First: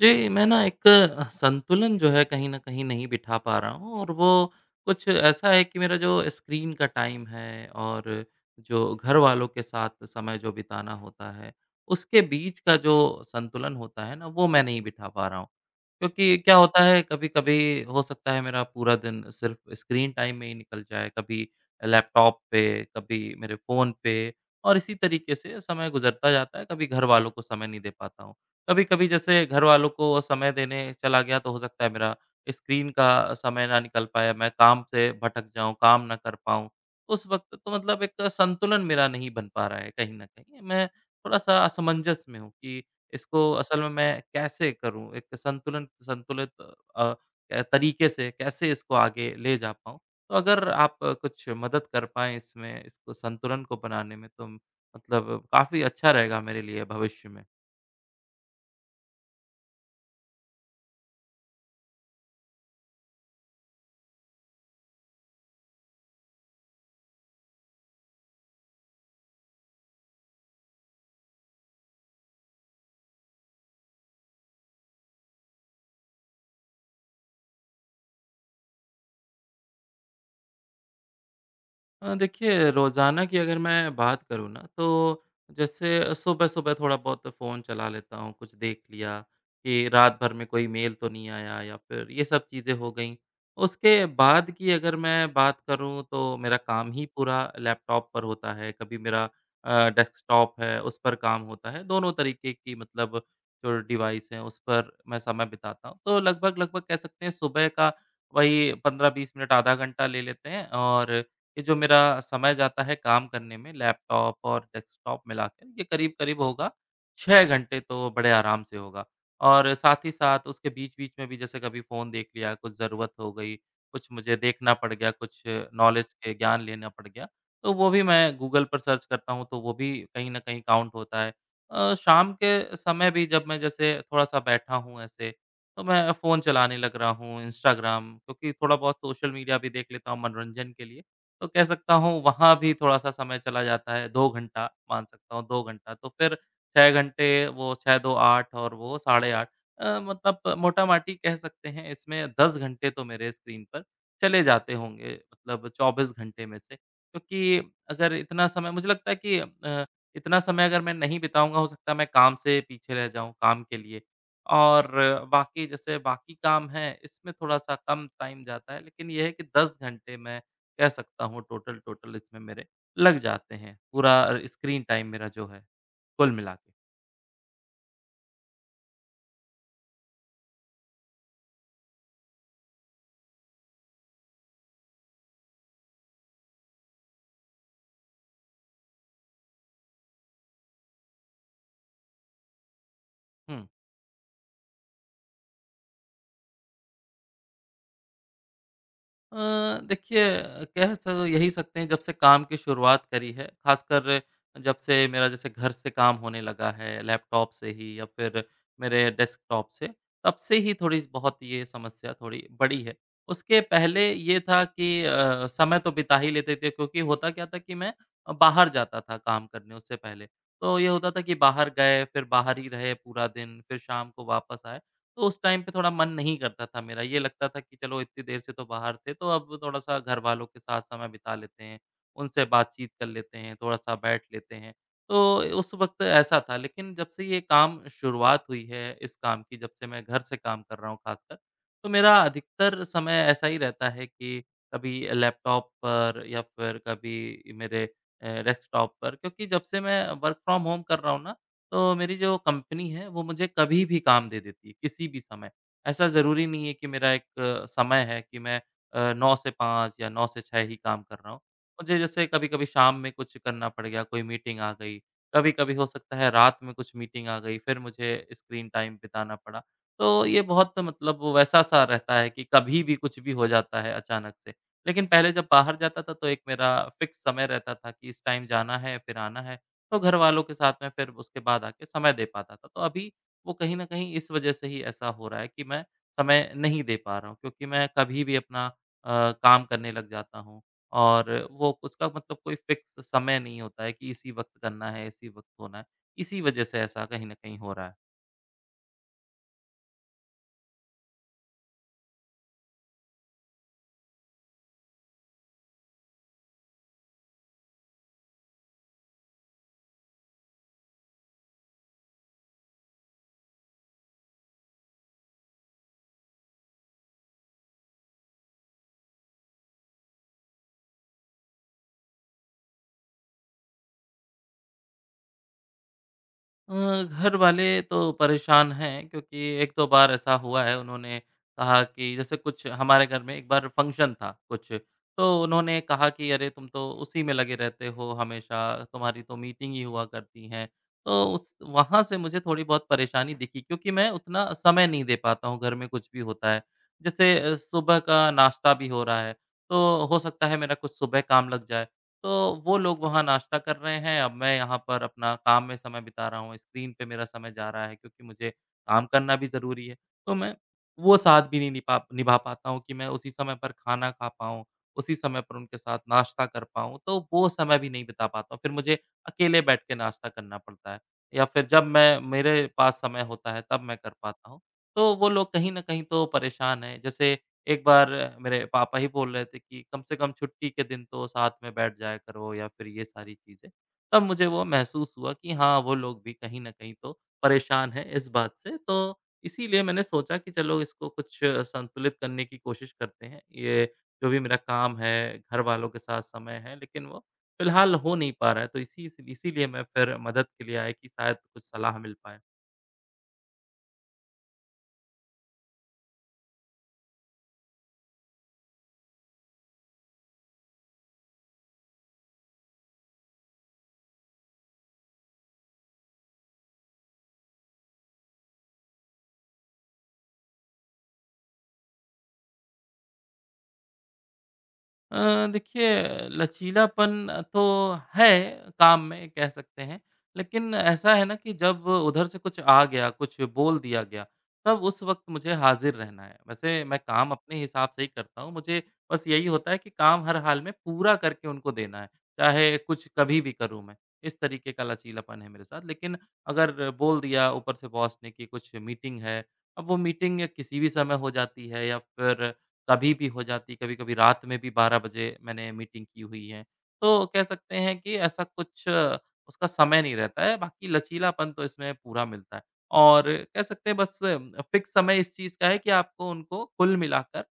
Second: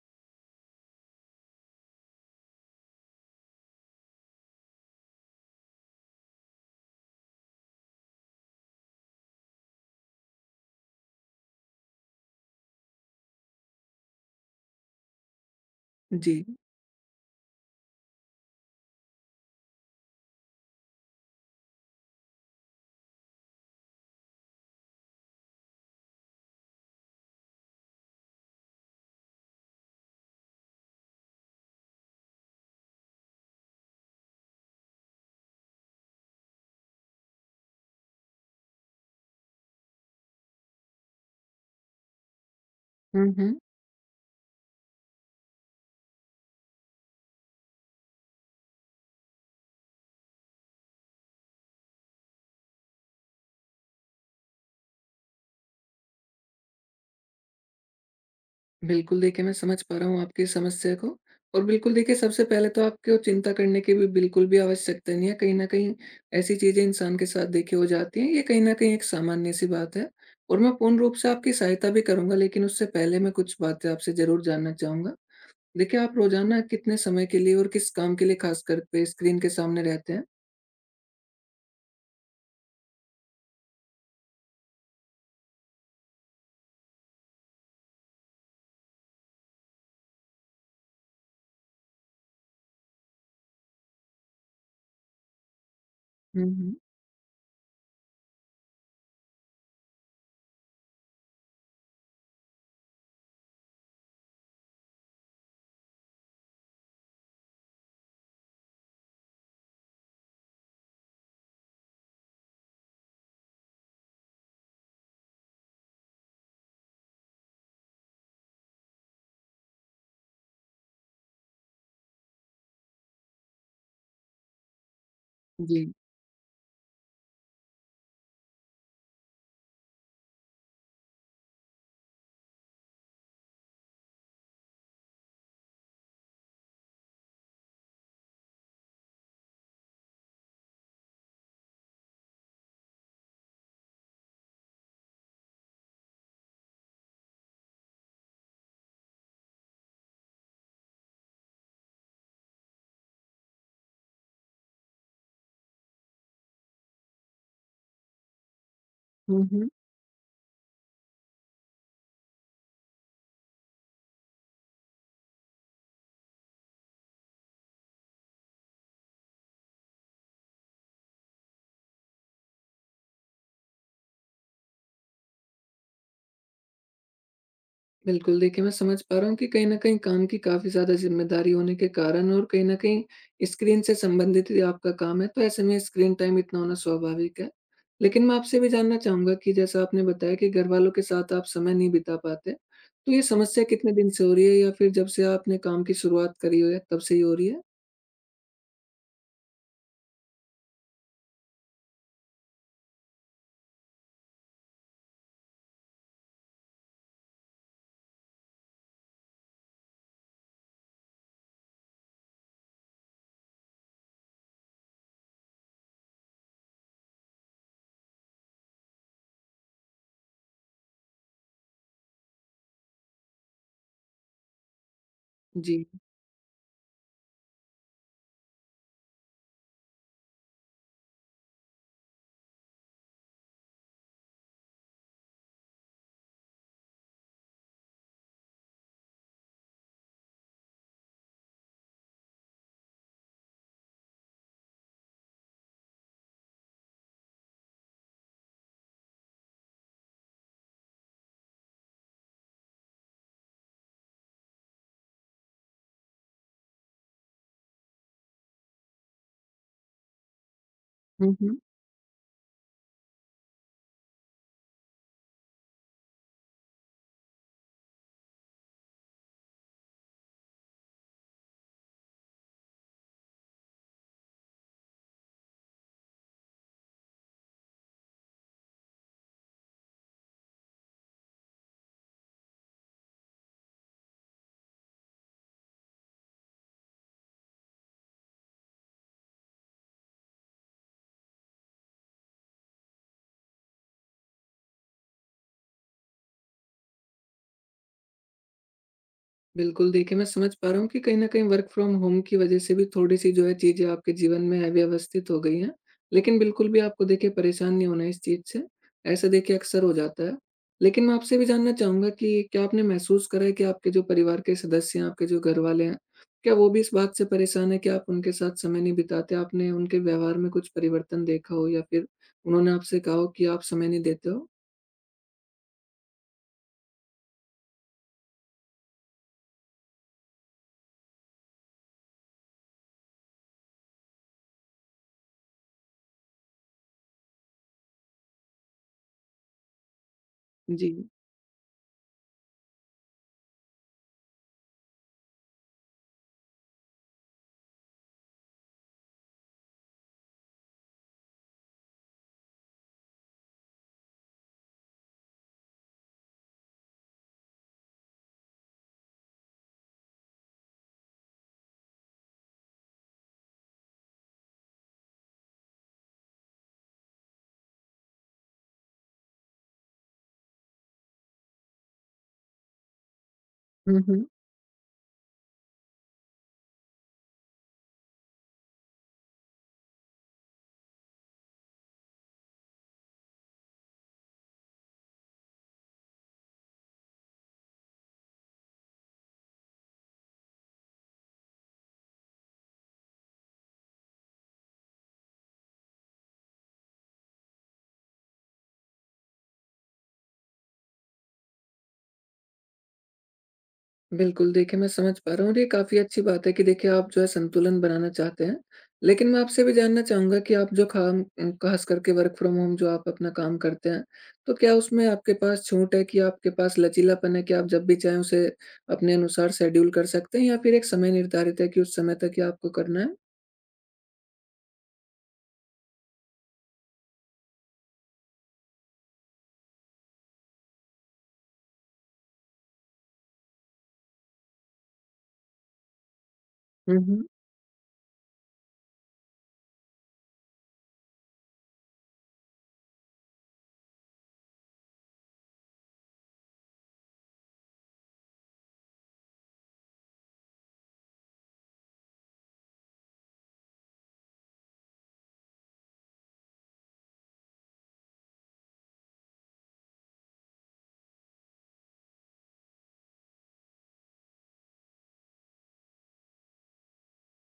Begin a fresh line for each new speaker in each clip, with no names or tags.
जी, मैं ना एक संतुलन जो है कहीं न कहीं नहीं बिठा पा रहा हूँ और वो कुछ ऐसा है कि मेरा जो स्क्रीन का टाइम है और जो घर वालों के साथ समय जो बिताना होता है, उसके बीच का जो संतुलन होता है ना, वो मैं नहीं बिठा पा रहा हूँ। क्योंकि
जी,
क्या होता है कभी-कभी हो सकता है मेरा पूरा दिन सिर्फ स्क्रीन टाइम में ही निकल जाए, कभी लैपटॉप पे, कभी मेरे फ़ोन पे और इसी तरीके से समय गुज़रता जाता है, कभी घर वालों को समय नहीं दे पाता हूँ। कभी-कभी जैसे घर वालों को समय देने चला गया तो हो सकता है मेरा स्क्रीन का समय ना निकल पाए, मैं काम से भटक जाऊँ, काम ना कर पाऊँ। उस वक़्त तो मतलब एक संतुलन मेरा नहीं बन पा रहा है कहीं न कहीं। मैं थोड़ा-सा असमंजस में हूँ कि इसको असल में मैं कैसे करूँ? एक संतुलन संतुलित अ, तरीके से कैसे इसको आगे ले जा पाऊँ? तो अगर आप कुछ मदद कर पाएँ इसमें, इसको संतुलन को बनाने में तो मतलब काफ़ी अच्छा रहेगा मेरे लिए भविष्य में।
बिल्कुल देखिए, मैं समझ पा रहा हूँ आपकी समस्या को। और बिल्कुल देखिए, सबसे पहले तो आपको चिंता करने की भी बिल्कुल भी आवश्यकता नहीं है। कहीं न कहीं ऐसी चीज़ें इंसान के साथ देखिए हो जाती हैं, ये कहीं न कहीं एक सामान्य-सी बात है। और मैं पूर्ण रूप से आपकी सहायता भी करूँगा, लेकिन उससे पहले मैं कुछ बातें आपसे ज़रूर जानना चाहूँगा। देखिए, आप रोज़ाना कितने समय के लिए और किस काम के लिए ख़ासकर पे स्क्रीन के सामने रहते हैं?
देखिए रोज़ाना की अगर मैं बात करूँ ना तो जैसे सुबह-सुबह थोड़ा बहुत फ़ोन चला लेता हूँ, कुछ देख लिया कि रात भर में कोई मेल तो नहीं आया या फिर ये सब चीज़ें हो गईं। उसके बाद की अगर मैं बात करूँ तो
हुँ,
मेरा
हुँ।
काम ही पूरा लैपटॉप पर होता है, कभी मेरा डेस्कटॉप है उस पर काम होता है, दोनों तरीके की मतलब जो डिवाइस हैं उस पर मैं समय बिताता हूँ। तो लगभग-लगभग कह सकते हैं सुबह का वही 15-20 मिनट आधा घंटा ले लेते हैं और ये जो मेरा समय जाता है काम करने में लैपटॉप और डेस्कटॉप मिलाकर ये करीब-करीब होगा 6 घंटे तो बड़े आराम से होगा। और साथ ही साथ उसके बीच-बीच में भी जैसे कभी फ़ोन देख लिया, कुछ ज़रूरत हो गई, कुछ मुझे देखना पड़ गया, कुछ
जी।
नॉलेज के ज्ञान लेना पड़ गया, तो वो भी मैं गूगल पर सर्च करता हूँ तो वो भी कहीं न कहीं काउंट होता है। शाम के समय भी जब मैं जैसे थोड़ा-सा बैठा हूँ ऐसे, तो मैं फ़ोन चलाने लग रहा हूँ, इंस्टाग्राम क्योंकि थोड़ा बहुत सोशल मीडिया भी देख लेता हूँ मनोरंजन के लिए। तो कह सकता हूँ वहाँ भी थोड़ा-सा समय चला जाता है, 2 घंटा मान सकता हूँ 2 घंटा, तो फिर 6 घंटे वो 6 दूँ 8 और वो साढ़े 8 मतलब मोटा-माटी कह सकते हैं इसमें 10 घंटे तो मेरे स्क्रीन पर चले जाते होंगे मतलब 24 घंटे में से। क्योंकि अगर इतना समय मुझे लगता है कि इतना समय अगर मैं नहीं बिताऊँगा हो सकता है मैं काम से पीछे रह जाऊँ काम के लिए। और बाकी जैसे बाकी काम हैं इसमें थोड़ा-सा कम टाइम जाता है, लेकिन ये है कि 10 घंटे मैं कह सकता हूँ टोटल टोटल इसमें मेरे लग जाते हैं, पूरा स्क्रीन टाइम मेरा जो है कुल मिला के।
बिल्कुल, देखिए, मैं समझ पा रहा हूँ कि कहीं न कहीं काम की काफ़ी ज़्यादा ज़िम्मेदारी होने के कारण और कहीं न कहीं स्क्रीन से संबंधित ही आपका काम है, तो ऐसे में स्क्रीन टाइम इतना होना स्वाभाविक है। लेकिन मैं आपसे भी जानना चाहूँगा कि जैसा आपने बताया कि घरवालों के साथ आप समय नहीं बिता पाते, तो ये समस्या
हुँ।
कितने दिन से हो रही है या फिर जब से आपने काम की शुरुआत करी हुई है तब से ही हो रही है?
अ, देखिए कह स यही सकते हैं जब से काम की शुरुआत करी है, ख़ासकर जब से मेरा जैसे घर से काम होने लगा है, लैपटॉप से ही या फिर मेरे डेस्कटॉप से, तब से ही थोड़ी बहुत ये समस्या थोड़ी बड़ी है। उसके पहले ये था कि समय तो बिता ही लेते थे क्योंकि होता क्या था कि मैं बाहर जाता था काम करने उससे पहले। तो ये होता था कि बाहर गए, फिर बाहर ही रहे पूरा दिन, फिर शाम को वापस आए। तो उस टाइम पे
जी।
थोड़ा मन नहीं करता था मेरा, ये लगता था कि चलो इतनी देर से तो बाहर थे, तो अब थोड़ा-सा घरवालों के साथ समय बिता लेते हैं, उनसे बातचीत कर लेते हैं, थोड़ा-सा बैठ लेते हैं। तो उस वक़्त ऐसा था, लेकिन जब से ये काम शुरुआत हुई है, इस काम की जब से मैं घर से काम कर रहा हूँ खासकर, तो मेरा अधिकतर समय ऐसा ही रहता है कि कभी लैपटॉप पर या फिर कभी मेरे डेस्कटॉप पर क्योंकि जब से मैं वर्क फ्रॉम होम कर रहा हूँ ना, तो मेरी जो कंपनी है, वो मुझे कभी भी काम दे देती है, किसी भी समय। ऐसा ज़रूरी नहीं है कि मेरा एक समय है कि मैं 9 से 5 या 9 से 6 ही काम कर रहा
हुँ,
हूँ।
हुँ।
मुझे जैसे कभी-कभी शाम में कुछ करना पड़ गया, कोई मीटिंग आ गई, कभी-कभी हो सकता है रात में कुछ मीटिंग आ गई, फिर मुझे स्क्रीन टाइम बिताना पड़ा। तो ये बहुत मतलब वो वैसा-सा रहता है कि कभी भी कुछ भी हो जाता है अचानक से। लेकिन पहले जब बाहर जाता था, तो एक मेरा फ़िक्स समय रहता था कि इस टाइम जाना है, फिर आना है। तो घरवालों के साथ में फिर उसके बाद आके समय दे पाता था। तो अभी वो कहीं न कहीं इस वजह से ही ऐसा हो रहा है कि मैं समय नहीं दे पा रहा हूँ क्योंकि मैं कभी भी अपना काम करने लग जाता हूँ और वो उसका मतलब कोई फ़िक्स समय नहीं होता है कि इसी वक़्त करना है, इसी वक़्त होना है। इसी वजह से ऐसा कहीं न कहीं हो रहा है।
बिल्कुल, देखिए, मैं समझ पा रहा हूँ कि कहीं न कहीं वर्क फ्रॉम होम की वज़ह से भी थोड़ी-सी जो है चीज़ें आपके जीवन में अव्यवस्थित हो गई हैं। लेकिन बिल्कुल भी आपको देखिए परेशान नहीं होना है इस चीज़ से, ऐसा देखिए अक्सर हो जाता है। लेकिन मैं आपसे भी जानना चाहूँगा कि क्या आपने महसूस करा है कि आपके जो परिवार के सदस्य हैं, आपके जो घरवाले हैं, क्या वो भी इस बात से परेशान हैं कि आप उनके साथ समय नहीं बिताते? आपने उनके व्यवहार में कुछ परिवर्तन देखा हो या फिर उन्होंने आपसे कहा हो कि आप समय नहीं देते हो?
घर वाले तो परेशान हैं क्योंकि 1-2 बार ऐसा हुआ है उन्होंने कहा कि जैसे कुछ हमारे घर में एक बार फ़ंक्शन था कुछ, तो उन्होंने कहा कि अरे तुम तो उसी में लगे रहते हो हमेशा, तुम्हारी तो मीटिंग ही हुआ करती हैं।
जी।
तो उस वहाँ से मुझे थोड़ी बहुत परेशानी दिखी क्योंकि मैं उतना समय नहीं दे पाता हूँ घर में कुछ भी होता है। जैसे सुबह का नाश्ता भी हो रहा है, तो हो सकता है मेरा कुछ सुबह काम लग जाए तो वो लोग वहाँ नाश्ता कर रहे हैं, अब मैं यहाँ पर अपना काम में समय बिता रहा हूँ, स्क्रीन पे मेरा समय जा रहा है क्योंकि मुझे काम करना भी ज़रूरी है। तो मैं वो साथ भी नहीं निपा निभा पाता हूँ कि मैं उसी समय पर खाना खा पाऊँ, उसी समय पर उनके साथ नाश्ता कर पाऊँ, तो वो समय भी नहीं बिता पाता हूँ। फिर मुझे अकेले बैठ के नाश्ता करना पड़ता है या फिर जब मैं मेरे पास समय होता है तब मैं कर पाता हूँ। तो वो लोग कहीं न कहीं तो परेशान हैं। जैसे एक बार मेरे पापा ही बोल रहे थे कि कम से कम छुट्टी के दिन तो साथ में बैठ जाया करो या फिर ये सारी चीज़ें। तब मुझे वो महसूस हुआ कि हाँ, वो लोग भी कहीं न कहीं तो परेशान हैं इस बात से। तो इसीलिए मैंने सोचा कि चलो इसको कुछ संतुलित करने की कोशिश करते हैं। ये जो भी मेरा काम है, घर वालों के साथ समय है, लेकिन वो फ़िलहाल हो नहीं पा रहा है। तो इसीलिए मैं फिर मदद के लिए आया कि शायद कुछ सलाह मिल पाए।
बिल्कुल, देखिए, मैं समझ पा रहा हूँ और ये काफ़ी अच्छी बात है कि देखिए आप जो है संतुलन बनाना चाहते हैं। लेकिन मैं आपसे भी जानना चाहूँगा कि आप जो काम ख़ास करके वर्क फ्रॉम होम जो आप अपना काम करते हैं, तो क्या उसमें आपके पास छूट है कि आपके पास लचीलापन है कि आप जब भी चाहें उसे अपने अनुसार शेड्यूल कर सकते हैं या फिर एक समय निर्धारित है कि उस समय तक ही आपको करना है?
देखिए लचीलापन तो है काम में कह सकते हैं। लेकिन ऐसा है ना कि जब उधर से कुछ आ गया, कुछ बोल दिया गया, तब उस वक़्त मुझे हाज़िर रहना है। वैसे
हुँ,
मैं
हुँ।
काम अपने हिसाब से ही करता हूँ, मुझे बस यही होता है कि काम हर हाल में पूरा करके उनको देना है, चाहे कुछ कभी भी करूँ मैं। इस तरीके का लचीलापन है मेरे साथ। लेकिन अगर बोल दिया ऊपर से बॉस ने कि कुछ मीटिंग है, अब वो मीटिंग किसी भी समय हो जाती है या फिर कभी भी हो जाती, कभी-कभी रात में भी 12 बजे मैंने मीटिंग की हुई है। तो कह सकते हैं कि ऐसा कुछ उसका समय नहीं रहता है, बाकी लचीलापन तो इसमें पूरा मिलता है। और कह सकते हैं बस फिक्स समय इस चीज़ का है कि आपको उनको कुल मिलाकर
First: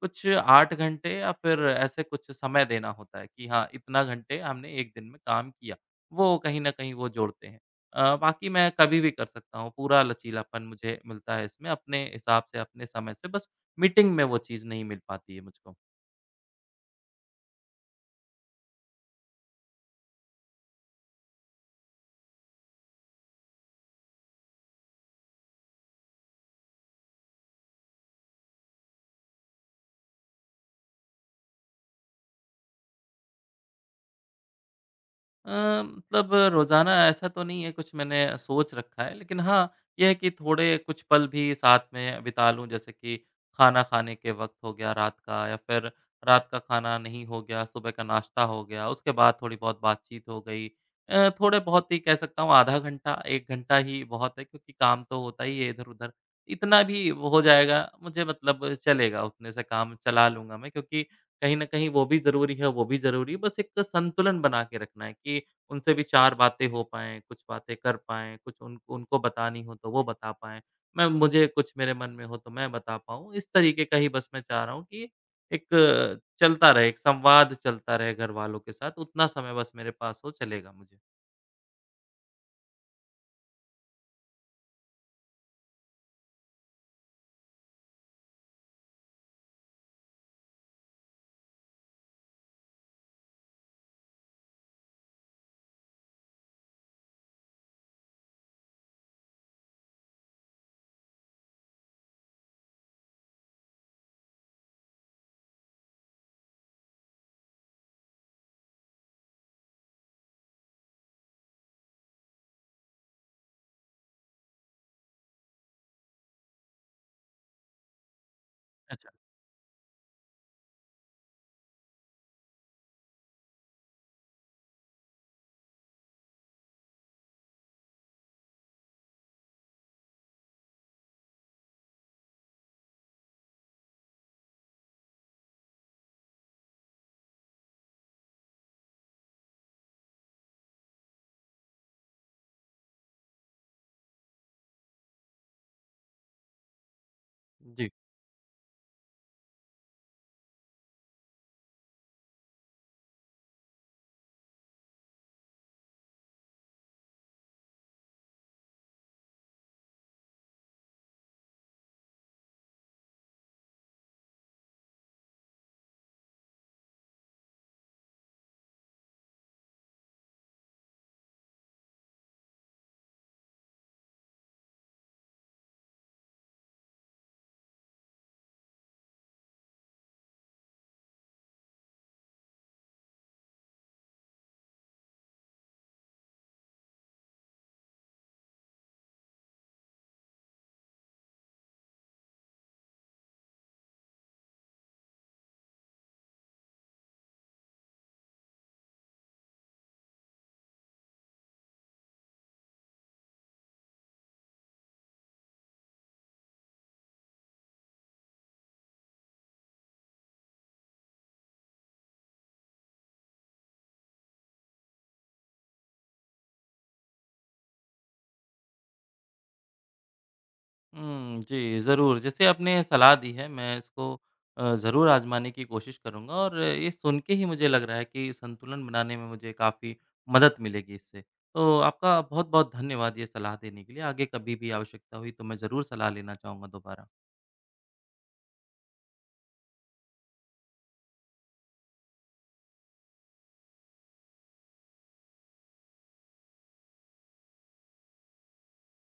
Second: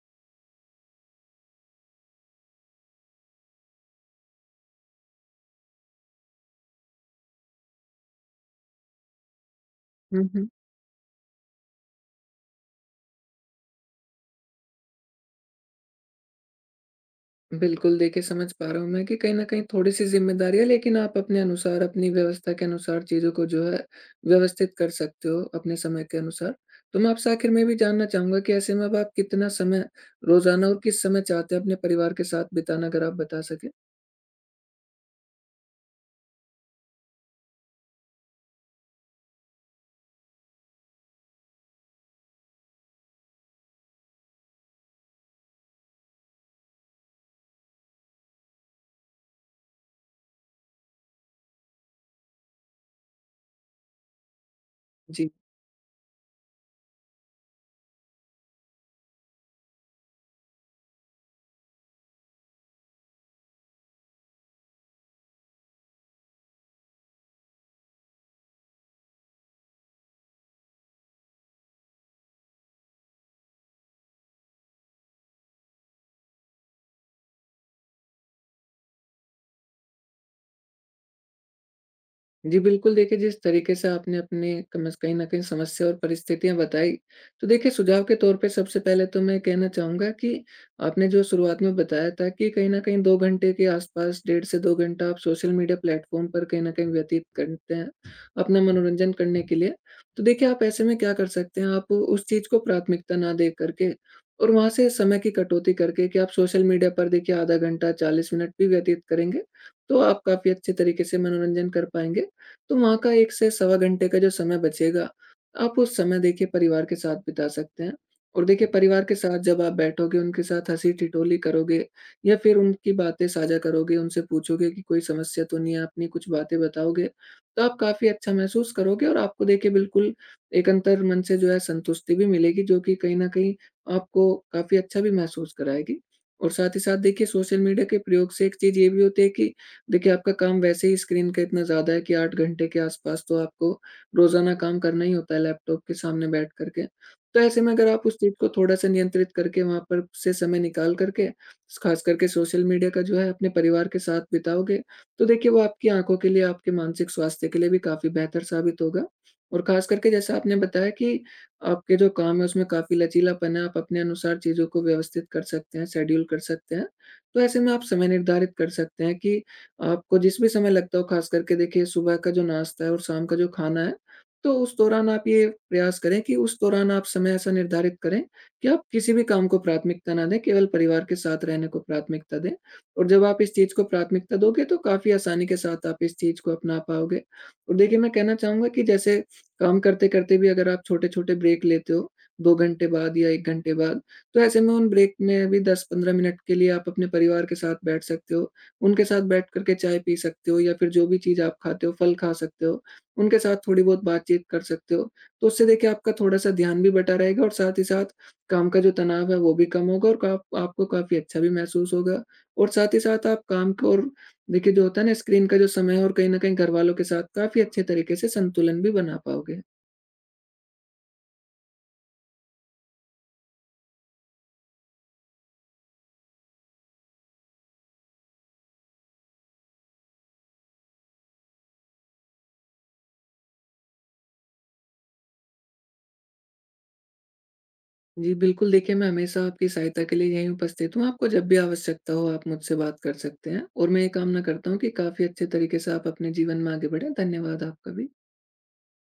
कुछ 8 घंटे या फिर ऐसे कुछ समय देना होता है कि हाँ, इतना घंटे हमने 1 दिन में काम किया। वो कहीं न कहीं वो जोड़ते हैं। बाकी मैं कभी भी कर सकता हूँ, पूरा
हुँ, हुँ।
लचीलापन मुझे मिलता है इसमें अपने हिसाब से, अपने समय से बस मीटिंग में वो चीज़ नहीं मिल पाती है मुझको।
बिल्कुल, देखिए, समझ पा रहा हूँ मैं कि कहीं न कहीं थोड़ी-सी ज़िम्मेदारी है, लेकिन आप अपने अनुसार, अपनी व्यवस्था के अनुसार चीज़ों को जो है व्यवस्थित कर सकते हो अपने समय के अनुसार। तो मैं आपसे आखिर में भी जानना चाहूँगा कि ऐसे में अब आप कितना समय रोज़ाना और किस समय चाहते हैं अपने परिवार के साथ बिताना? अगर आप बता सकें।
अ, मतलब रोज़ाना ऐसा तो नहीं है कुछ मैंने सोच रखा है, लेकिन हाँ, ये है कि थोड़े कुछ पल भी साथ में बिता लूँ जैसे कि खाना खाने के वक़्त हो गया रात का या फिर रात का खाना नहीं हो गया, सुबह का नाश्ता हो गया, उसके बाद थोड़ी बहुत बातचीत हो गई। थोड़े बहुत ही कह सकता हूँ आधा घंटा, 1 घंटा ही बहुत है क्योंकि काम तो
जी।
होता ही है इधर-उधर। इतना भी वो हो जाएगा मुझे मतलब चलेगा, उतने से काम चला लूँगा मैं क्योंकि कहीं न कहीं वो भी ज़रूरी है, वो भी ज़रूरी है, बस एक संतुलन बना के रखना है कि उनसे भी 4 बातें हो पाएँ, कुछ बातें कर पाएँ, कुछ उन उनको बतानी हो तो वो बता पाएँ। मैं मुझे कुछ मेरे मन में हो तो मैं बता पाऊँ, इस तरीके का ही बस मैं चाह रहा हूँ कि एक चलता रहे, एक संवाद चलता रहे घरवालों के साथ, उतना समय बस मेरे पास हो चलेगा मुझे।
जी, बिल्कुल देखिए, जिस तरीके से आपने अपने कमस कहीं न कहीं समस्या और परिस्थितियाँ बताई, तो देखिए सुझाव के तौर पे सबसे पहले तो मैं कहना चाहूँगा कि आपने जो शुरुआत में बताया था कि कहीं न कहीं 2 घंटे के आसपास, 1.5 से 2 घंटा आप सोशल मीडिया प्लेटफ़ॉर्म पर कहीं न कहीं व्यतीत करते हैं, अपना मनोरंजन करने के लिए। तो देखिए आप ऐसे में क्या कर सकते हैं, आप उस चीज़ को प्राथमिकता ना दे करके और वहाँ से समय की कटौती करके, कि आप सोशल मीडिया पर देखिए आधा घंटा 40 मिनट भी व्यतीत करेंगे, तो आप काफ़ी अच्छे तरीके से मनोरंजन कर पाएँगे। तो वहाँ का 1 से सवा घंटे का जो समय बचेगा, आप उस समय देखिए परिवार के साथ बिता सकते हैं। और देखिए परिवार
अच्छा।
के साथ जब आप बैठोगे, उनके साथ हँसी-ठिठोली करोगे या फिर उनकी बातें साझा करोगे, उनसे पूछोगे कि कोई समस्या तो नहीं है, अपनी कुछ बातें बताओगे, तो आप काफ़ी अच्छा महसूस करोगे और आपको देखिए बिल्कुल एक अंतर्मन से जो है संतुष्टि भी मिलेगी, जो कि कहीं न कहीं आपको काफ़ी अच्छा भी महसूस कराएगी। और साथ ही साथ देखिए सोशल मीडिया के प्रयोग से एक चीज़ ये भी होती है कि देखिए, आपका काम वैसे ही स्क्रीन का इतना ज़्यादा है कि 8 घंटे के आसपास तो आपको रोज़ाना काम करना ही होता है लैपटॉप के सामने बैठ कर के। तो ऐसे में अगर
जी।
आप उस चीज़ को थोड़ा-सा नियंत्रित करके वहाँ पर से समय निकाल कर के, ख़ास करके सोशल मीडिया का जो है अपने परिवार के साथ बिताओगे, तो देखिए वो आपकी आँखों के लिए, आपके मानसिक स्वास्थ्य के लिए भी काफ़ी बेहतर साबित होगा। और ख़ास करके जैसा आपने बताया कि आपके जो काम है उसमें काफ़ी लचीलापन है, आप अपने अनुसार चीज़ों को व्यवस्थित कर सकते हैं, शेड्यूल कर सकते हैं। तो ऐसे में आप समय निर्धारित कर सकते हैं कि आपको जिस भी समय लगता हो, खास करके देखिए सुबह का जो नाश्ता है और शाम का जो खाना है, तो उस दौरान आप ये प्रयास करें कि उस दौरान आप समय ऐसा निर्धारित करें कि आप किसी भी काम को प्राथमिकता ना दें, केवल परिवार के साथ रहने को प्राथमिकता दें। और जब आप इस चीज़ को प्राथमिकता दोगे, तो काफ़ी आसानी के साथ आप इस चीज़ को अपना पाओगे। और देखिए मैं कहना चाहूँगा कि जैसे काम करते-करते भी अगर आप छोटे-छोटे ब्रेक लेते हो, 2 घंटे बाद या 1 घंटे बाद, तो ऐसे में उन ब्रेक में भी 10-15 मिनट के लिए आप अपने परिवार के साथ बैठ सकते हो। उनके साथ बैठ कर के चाय पी सकते हो या फिर जो भी चीज़ आप खाते हो, फल खा सकते हो, उनके साथ थोड़ी बहुत बातचीत कर सकते हो। तो उससे देखिए आपका थोड़ा-सा ध्यान भी बँटा रहेगा और साथ ही साथ काम का जो तनाव है वो भी कम होगा और काप आपको काफ़ी अच्छा भी महसूस होगा। और साथ ही साथ आप काम को और देखिए जो होता है ना स्क्रीन का जो समय है और कहीं न कहीं घरवालों के साथ काफ़ी अच्छे तरीके से संतुलन भी बना पाओगे।
हुँ, जी, ज़रूर। जैसे आपने सलाह दी है, मैं इसको ज़रूर आज़माने की कोशिश करूँगा और ये सुन के ही मुझे लग रहा है कि संतुलन बनाने में मुझे काफ़ी मदद मिलेगी इससे। तो आपका बहुत-बहुत धन्यवाद ये सलाह देने के लिए। आगे कभी भी आवश्यकता हुई तो मैं ज़रूर सलाह लेना चाहूँगा दोबारा।
जी, बिल्कुल देखिए, मैं हमेशा आपकी सहायता के लिए यहीं उपस्थित हूँ। आपको जब भी आवश्यकता हो आप मुझसे बात कर सकते हैं और मैं ये कामना करता हूँ कि काफ़ी अच्छे तरीके से आप अपने जीवन में आगे बढ़ें। धन्यवाद आपका भी।